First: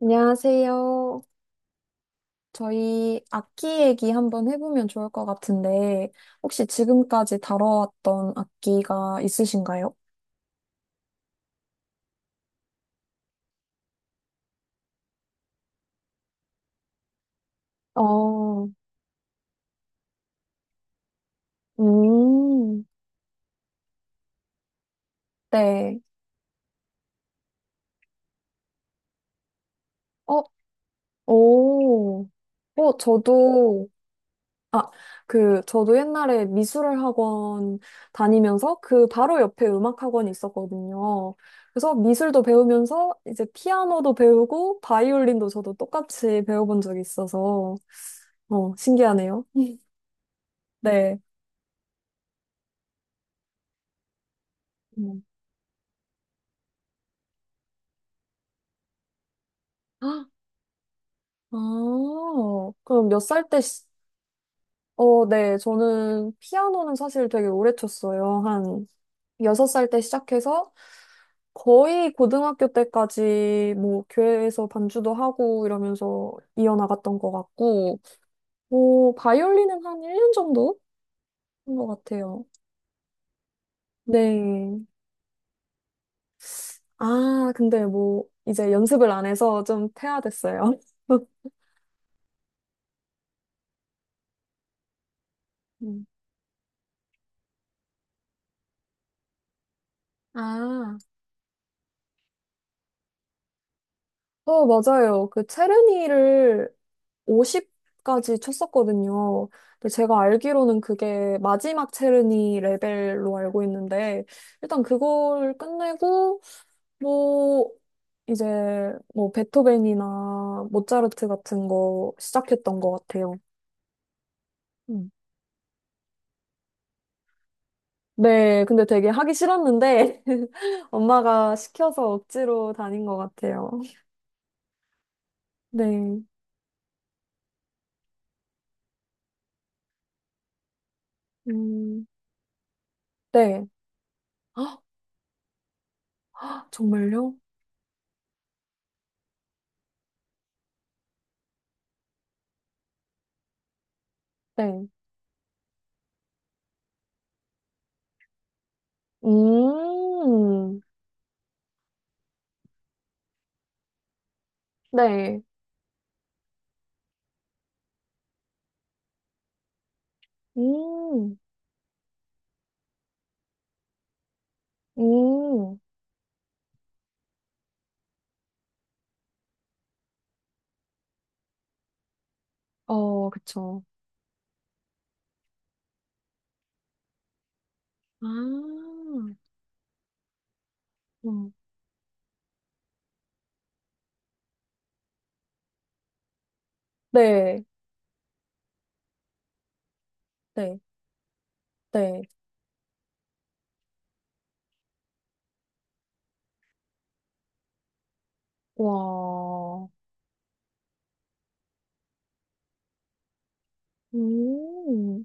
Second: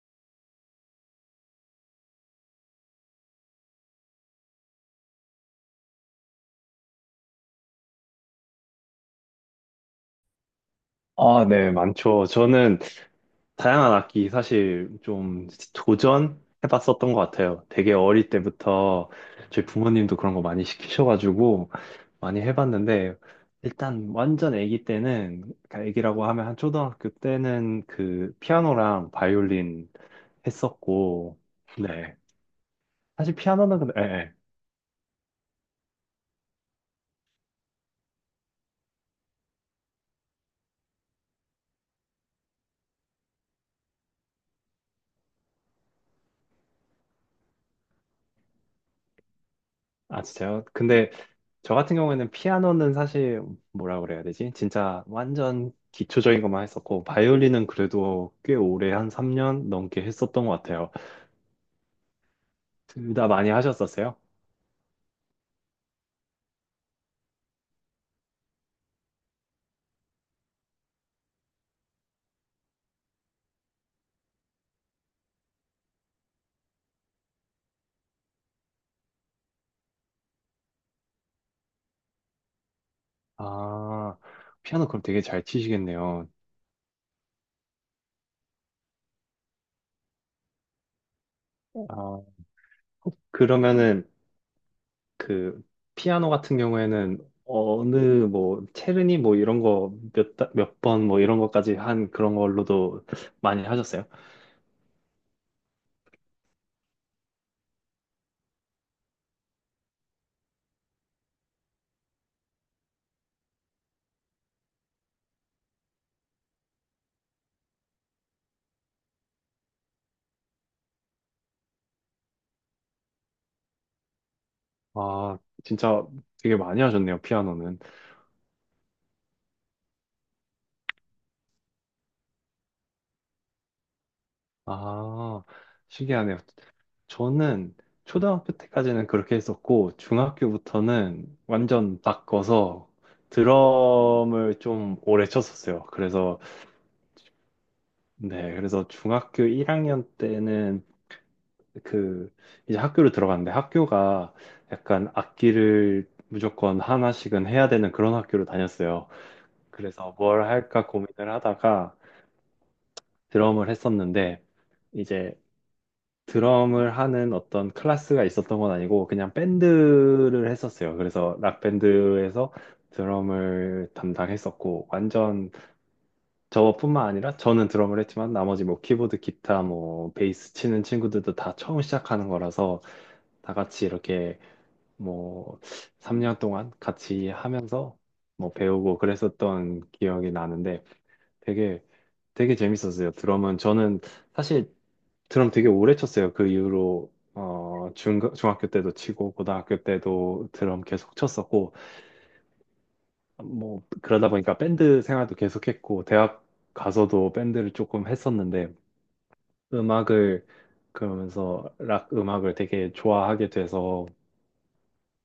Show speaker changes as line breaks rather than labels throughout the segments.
안녕하세요. 저희 악기 얘기 한번 해보면 좋을 것 같은데, 혹시 지금까지 다뤄왔던 악기가 있으신가요?
아, 네, 많죠. 저는 다양한 악기 사실 좀 도전해봤었던 것 같아요. 되게 어릴
어,
때부터 저희 부모님도 그런 거 많이 시키셔가지고 많이
음,
해봤는데, 일단 완전 아기 때는, 그러니까
네.
아기라고 하면 한 초등학교 때는 그 피아노랑 바이올린
어,
했었고, 네.
오. 어,
사실 피아노는
저도,
근데, 예, 예.
아, 그, 저도 옛날에 미술을 학원 다니면서 그 바로 옆에 음악 학원이 있었거든요. 그래서 미술도 배우면서 이제 피아노도 배우고 바이올린도 저도 똑같이 배워본 적이 있어서, 어, 신기하네요.
아, 진짜요? 근데
네.
저 같은 경우에는 피아노는 사실 뭐라 그래야 되지? 진짜
음.
완전 기초적인 것만 했었고 바이올린은 그래도 꽤 오래 한 3년 넘게
헉!
했었던 것 같아요.
아, 그럼
둘
몇
다
살
많이
때,
하셨었어요?
어, 네, 저는 피아노는 사실 되게 오래 쳤어요. 한 여섯 살 때 시작해서 거의 고등학교 때까지 뭐 교회에서 반주도 하고 이러면서 이어나갔던 것 같고, 뭐 바이올린은 한 1년 정도 한 것 같아요.
아,
네.
피아노 그럼 되게 잘 치시겠네요.
아, 근데 뭐 이제 연습을 안 해서 좀 퇴화됐어요.
네. 아, 그러면은 그
음.
피아노 같은 경우에는 어느 뭐 체르니 뭐 이런 거 몇
아,
번 뭐 이런 것까지 한 그런 걸로도 많이 하셨어요?
어, 맞아요. 그 체르니를 50까지 쳤었거든요. 근데 제가 알기로는 그게 마지막 체르니 레벨로 알고 있는데, 일단 그걸 끝내고, 뭐, 이제, 뭐, 베토벤이나 모차르트 같은 거 시작했던 것 같아요. 음.
아, 진짜 되게 많이 하셨네요, 피아노는.
네, 근데 되게 하기 싫었는데, 엄마가 시켜서 억지로 다닌 것 같아요.
아,
네,
신기하네요. 저는 초등학교 때까지는 그렇게 했었고, 중학교부터는 완전
음,
바꿔서
네.
드럼을 좀 오래 쳤었어요. 그래서,
아, 정말요?
네, 그래서 중학교 1학년 때는 그, 이제 학교를 들어갔는데 학교가
네.
약간 악기를 무조건 하나씩은 해야 되는 그런 학교로 다녔어요. 그래서 뭘
음,
할까 고민을 하다가 드럼을 했었는데, 이제
네.
드럼을 하는 어떤 클래스가 있었던 건 아니고 그냥 밴드를 했었어요.
음,
그래서 락밴드에서 드럼을 담당했었고 완전
음,
저뿐만 아니라 저는 드럼을 했지만 나머지 뭐 키보드, 기타, 뭐 베이스 치는 친구들도 다 처음 시작하는 거라서
어,
다
그쵸.
같이 이렇게 뭐 3년 동안 같이 하면서
아,
뭐 배우고 그랬었던 기억이 나는데 되게 되게 재밌었어요. 드럼은 저는 사실 드럼 되게 오래 쳤어요. 그 이후로
네,
중학교 때도 치고 고등학교 때도
네,
드럼 계속 쳤었고
네.
뭐 그러다 보니까 밴드 생활도 계속했고 대학 가서도 밴드를 조금 했었는데
와,
음악을 그러면서 락 음악을 되게 좋아하게 돼서
음,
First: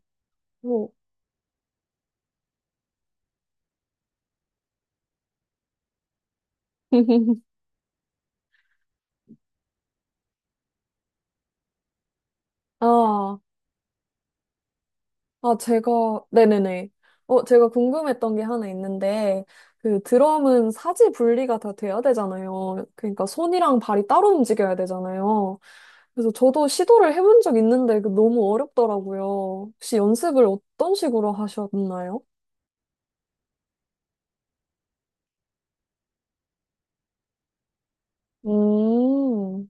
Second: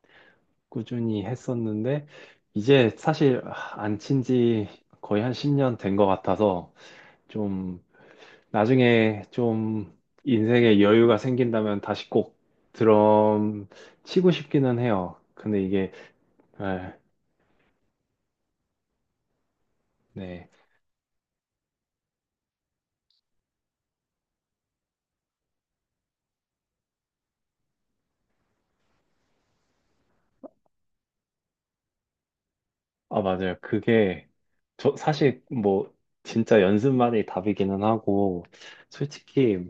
뭐.
꾸준히 했었는데 이제 사실 안 친지 거의 한 10년 된 것 같아서 좀 나중에 좀 인생에 여유가 생긴다면 다시 꼭
아,
드럼 치고 싶기는 해요.
아,
근데 이게,
제가, 네네네.
아,
어, 제가 궁금했던 게 하나 있는데, 그
네.
드럼은 사지 분리가 다 돼야 되잖아요. 그러니까 손이랑 발이 따로 움직여야 되잖아요. 그래서 저도 시도를 해본 적 있는데 그 너무 어렵더라고요. 혹시 연습을 어떤 식으로 하셨나요?
아, 맞아요. 그게, 저 사실 뭐, 진짜 연습만이 답이기는 하고, 솔직히
음,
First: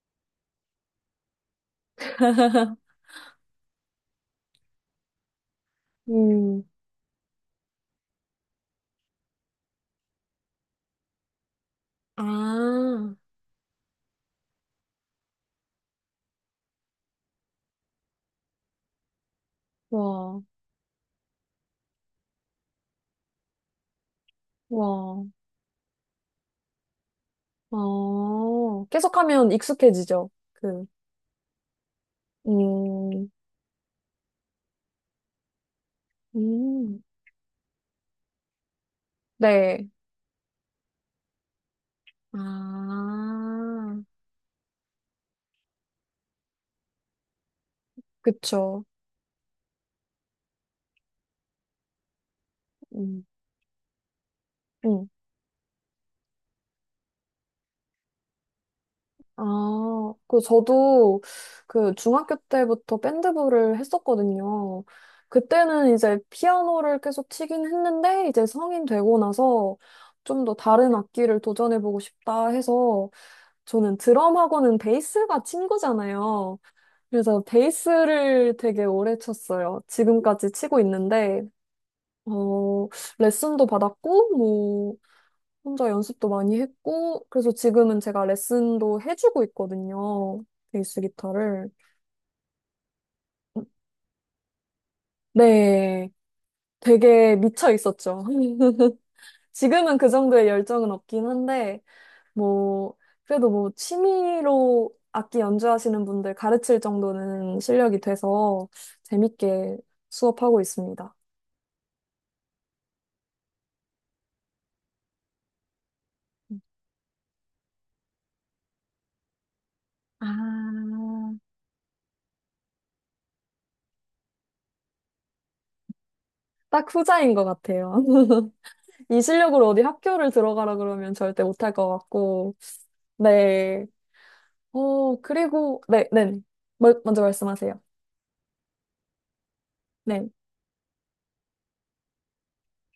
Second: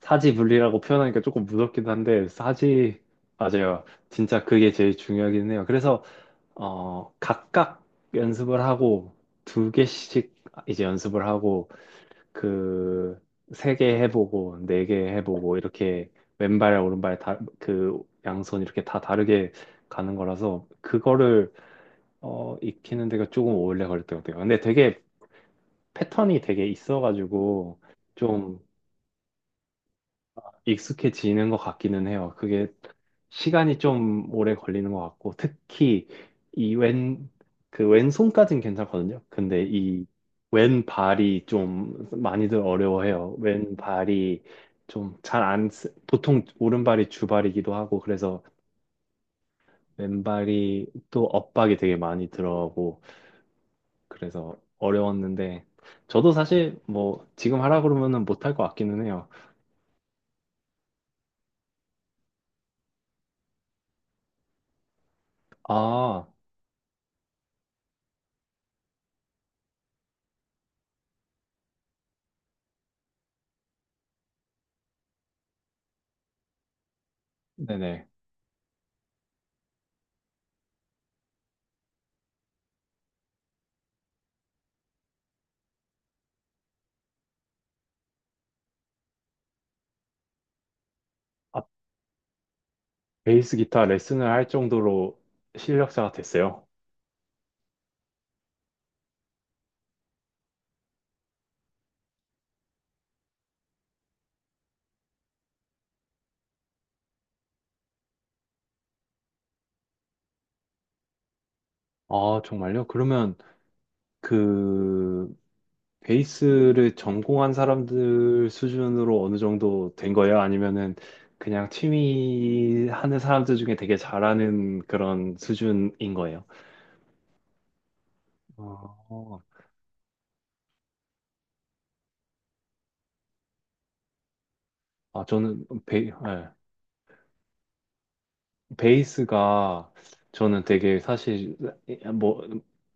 사지분리라고 표현하니까 조금 무섭긴 한데, 사지, 맞아요. 진짜 그게 제일 중요하긴 해요. 그래서,
음,
어, 각각 연습을 하고, 두 개씩 이제 연습을 하고,
아,
그 세 개 해보고 네 개 해보고 이렇게 왼발 오른발 다 그 양손 이렇게 다 다르게 가는
와,
거라서 그거를 어 익히는 데가 조금 오래 걸릴 것 같아요. 근데 되게
와,
패턴이 되게 있어가지고 좀
아. 계속하면 익숙해지죠. 그,
익숙해지는 것 같기는 해요. 그게
음,
시간이 좀 오래 걸리는 것 같고, 특히 이
음,
왼, 그 왼손까진 괜찮거든요. 근데
네.
이 왼발이 좀 많이들 어려워해요.
아,
왼발이 좀 잘 안, 쓰- 보통 오른발이 주발이기도 하고, 그래서
그쵸.
왼발이 또 엇박이 되게 많이 들어오고,
음,
그래서
음.
어려웠는데, 저도 사실 뭐 지금 하라 그러면은 못할 것 같기는 해요.
아, 그, 저도 그 중학교 때부터 밴드부를 했었거든요. 그때는 이제
아,
피아노를 계속 치긴 했는데, 이제 성인 되고 나서 좀 더 다른 악기를 도전해보고 싶다 해서, 저는 드럼하고는 베이스가 친구잖아요. 그래서
네네.
베이스를 되게 오래 쳤어요. 지금까지 치고 있는데, 어, 레슨도 받았고, 뭐, 혼자 연습도 많이 했고, 그래서 지금은 제가 레슨도 해주고 있거든요. 베이스 기타를.
베이스 기타 레슨을 할 정도로
네,
실력자가 됐어요.
되게 미쳐 있었죠. 지금은 그 정도의 열정은 없긴 한데, 뭐, 그래도 뭐, 취미로 악기 연주하시는 분들 가르칠 정도는 실력이 돼서 재밌게 수업하고 있습니다.
아, 정말요? 그러면 그 베이스를 전공한 사람들 수준으로 어느 정도 된 거예요?
아,
아니면은 그냥 취미 하는 사람들 중에 되게 잘하는 그런 수준인 거예요?
딱 후자인 것 같아요. 이
어,
실력으로 어디 학교를 들어가라 그러면 절대 못할 것 같고, 네. 어, 그리고, 네, 네.
예.
먼저 말씀하세요.
베이스가
네,
저는 되게 사실 뭐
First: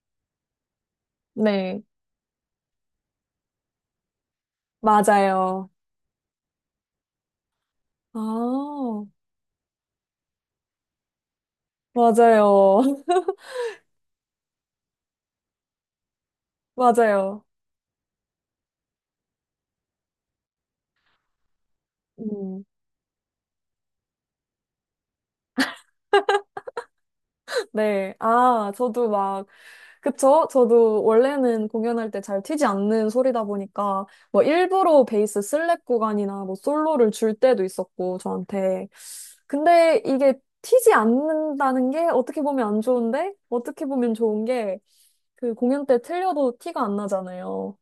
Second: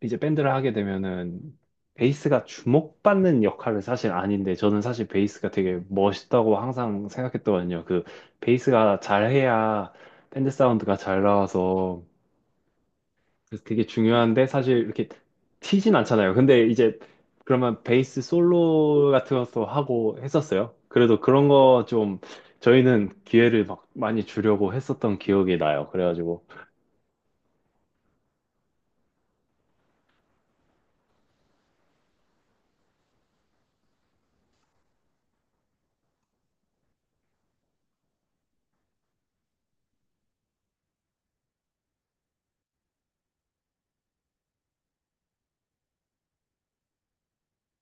이제 밴드를 하게 되면은
네.
베이스가 주목받는 역할은 사실 아닌데 저는 사실 베이스가
맞아요.
되게 멋있다고 항상 생각했거든요. 그
아,
베이스가 잘해야 밴드 사운드가 잘 나와서
맞아요.
그래서 되게 중요한데 사실 이렇게 튀진 않잖아요. 근데 이제
맞아요.
그러면 베이스 솔로 같은 것도 하고 했었어요. 그래도 그런 거 좀
음,
저희는 기회를 막 많이 주려고 했었던 기억이 나요. 그래가지고
네. 아, 저도 막, 그쵸? 저도 원래는 공연할 때 잘 튀지 않는 소리다 보니까, 뭐, 일부러 베이스 슬랩 구간이나 뭐, 솔로를 줄 때도 있었고, 저한테. 근데 이게 튀지 않는다는 게 어떻게 보면 안 좋은데, 어떻게 보면 좋은 게, 그 공연 때 틀려도 티가 안 나잖아요.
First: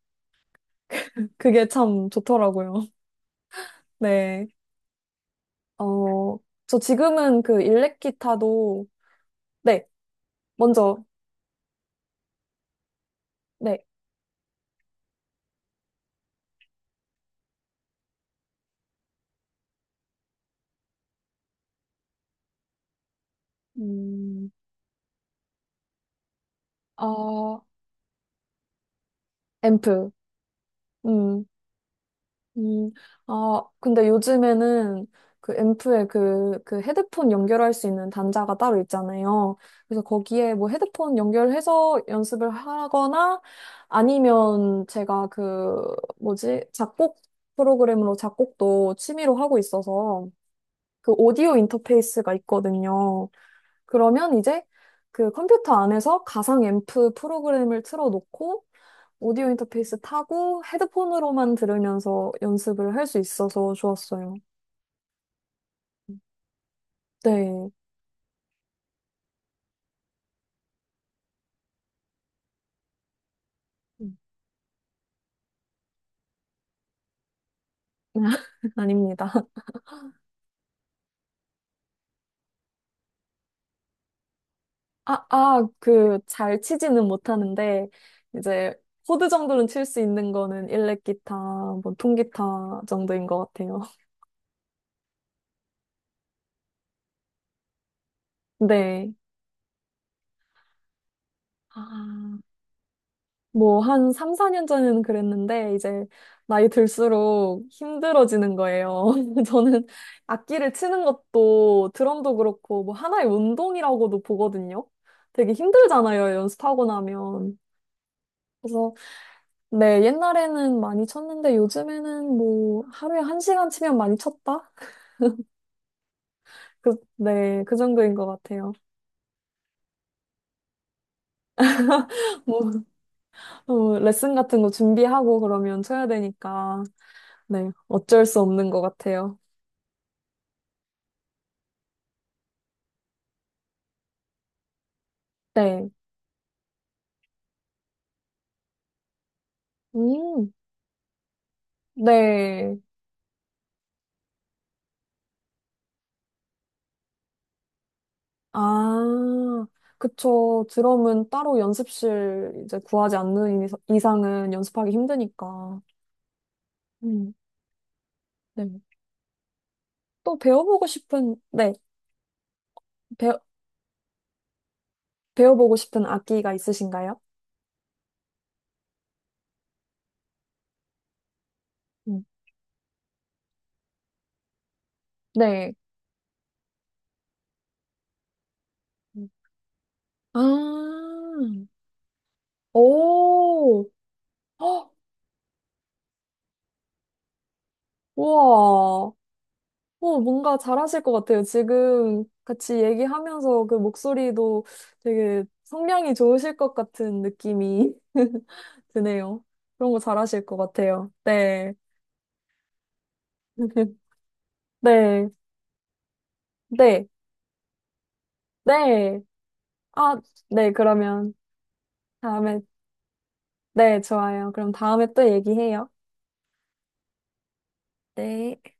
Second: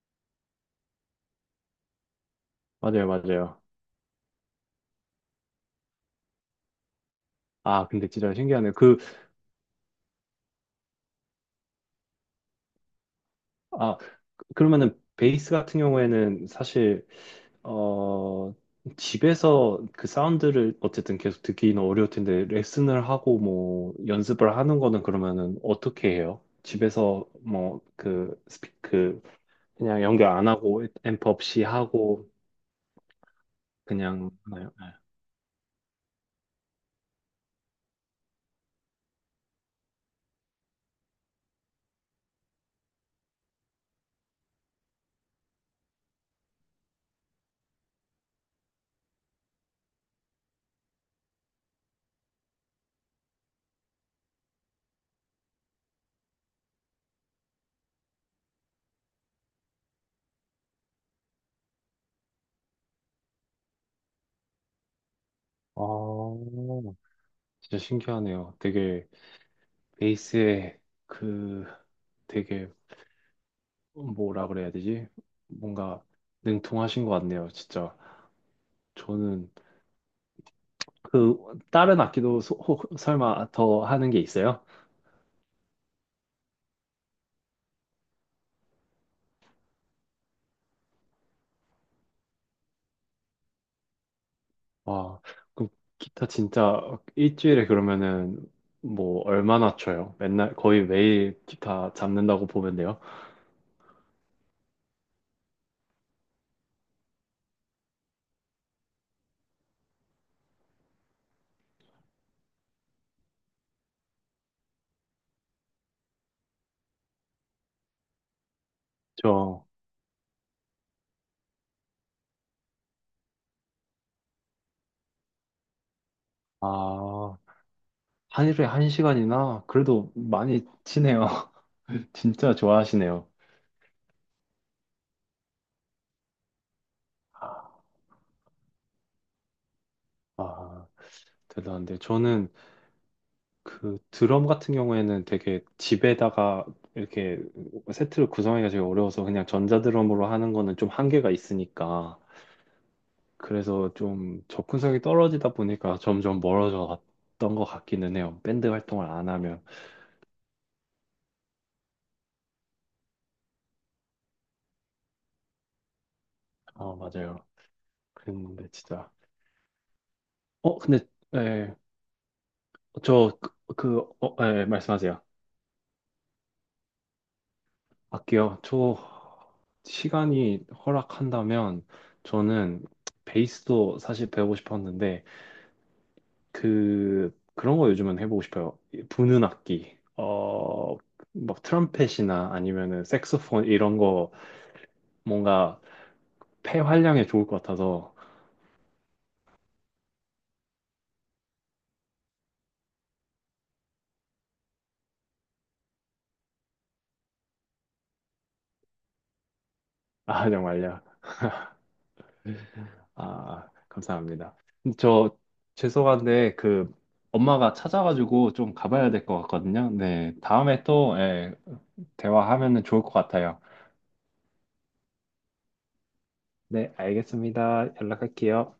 그게 참 좋더라고요.
맞아요, 맞아요.
네. 어, 저 지금은 그
아,
일렉
근데 진짜 신기하네요.
기타도,
그,
네, 먼저, 네,
아, 그러면은 베이스 같은 경우에는 사실, 어, 집에서 그 사운드를 어쨌든 계속 듣기는 어려울 텐데, 레슨을 하고 뭐
음,
연습을 하는 거는 그러면은 어떻게 해요? 집에서
아,
뭐 그 스피크 그냥
앰프.
연결 안 하고 앰프
음,
없이 하고
음, 아, 근데
그냥 하나요? 네.
요즘에는 그 앰프에 그, 그 헤드폰 연결할 수 있는 단자가 따로 있잖아요. 그래서 거기에 뭐 헤드폰 연결해서 연습을 하거나 아니면 제가 그, 뭐지, 작곡 프로그램으로 작곡도 취미로 하고 있어서 그 오디오 인터페이스가 있거든요. 그러면 이제 그 컴퓨터 안에서 가상 앰프 프로그램을 틀어놓고 오디오 인터페이스 타고 헤드폰으로만 들으면서 연습을 할 수 있어서 좋았어요.
아,
네.
진짜 신기하네요. 되게 베이스에 그 되게
음.
뭐라 그래야 되지? 뭔가 능통하신 것 같네요, 진짜.
아닙니다.
저는 그 다른 악기도 설마 더 하는 게 있어요?
아, 아, 그, 잘 치지는 못하는데, 이제, 코드 정도는 칠 수 있는 거는 일렉기타, 뭐, 통기타 정도인 것 같아요.
와, 그 기타 진짜 일주일에 그러면은
네.
뭐 얼마나 쳐요? 맨날 거의 매일 기타
아.
잡는다고 보면 돼요.
뭐, 한 3, 4년 전에는 그랬는데, 이제, 나이 들수록 힘들어지는 거예요. 저는 악기를 치는 것도, 드럼도 그렇고, 뭐, 하나의 운동이라고도 보거든요. 되게 힘들잖아요, 연습하고 나면. 그래서,
저,
네, 옛날에는 많이 쳤는데, 요즘에는 뭐, 하루에 한 시간 치면 많이 쳤다? 그,
아,
네, 그 정도인 것
하루에
같아요.
한 시간이나 그래도 많이 치네요. 진짜
뭐,
좋아하시네요.
어, 레슨 같은 거 준비하고 그러면 쳐야 되니까,
아,
네, 어쩔 수 없는 것 같아요.
아, 대단한데 저는 그 드럼 같은 경우에는 되게
네.
집에다가 이렇게 세트를 구성하기가 되게 어려워서 그냥 전자드럼으로
음.
하는 거는 좀 한계가 있으니까
네.
그래서 좀 접근성이 떨어지다 보니까 점점 멀어져 갔던 것 같기는 해요. 밴드 활동을 안 하면.
아, 그쵸. 드럼은 따로 연습실 이제 구하지 않는 이상은 연습하기 힘드니까.
아,
음,
맞아요. 그랬는데
네.
진짜.
또
어,
배워보고
근데
싶은, 네.
예, 저
배,
그, 그 어, 예, 예, 말씀하세요.
배워보고 싶은 악기가 있으신가요?
할게요. 저 시간이 허락한다면
음,
저는 베이스도 사실 배우고 싶었는데
네.
그런 거 요즘은 해보고 싶어요. 부는 악기, 어,
아,
막 트럼펫이나 아니면은 색소폰
오,
이런 거
헉,
뭔가 폐 활량에 좋을 것 같아서
우와. 어, 뭔가 잘하실 것 같아요. 지금 같이 얘기하면서 그 목소리도 되게 성량이 좋으실 것 같은 느낌이 드네요. 그런 거 잘하실
아
것
정말요.
같아요. 네.
아 감사합니다.
네.
저 죄송한데 그
네.
엄마가 찾아가지고 좀 가봐야
네.
될 것 같거든요.
아,
네
네.
다음에 또
그러면
예,
다음에,
대화하면은 좋을 것 같아요.
네, 좋아요. 그럼 다음에 또 얘기해요.
네 알겠습니다.
네.
연락할게요.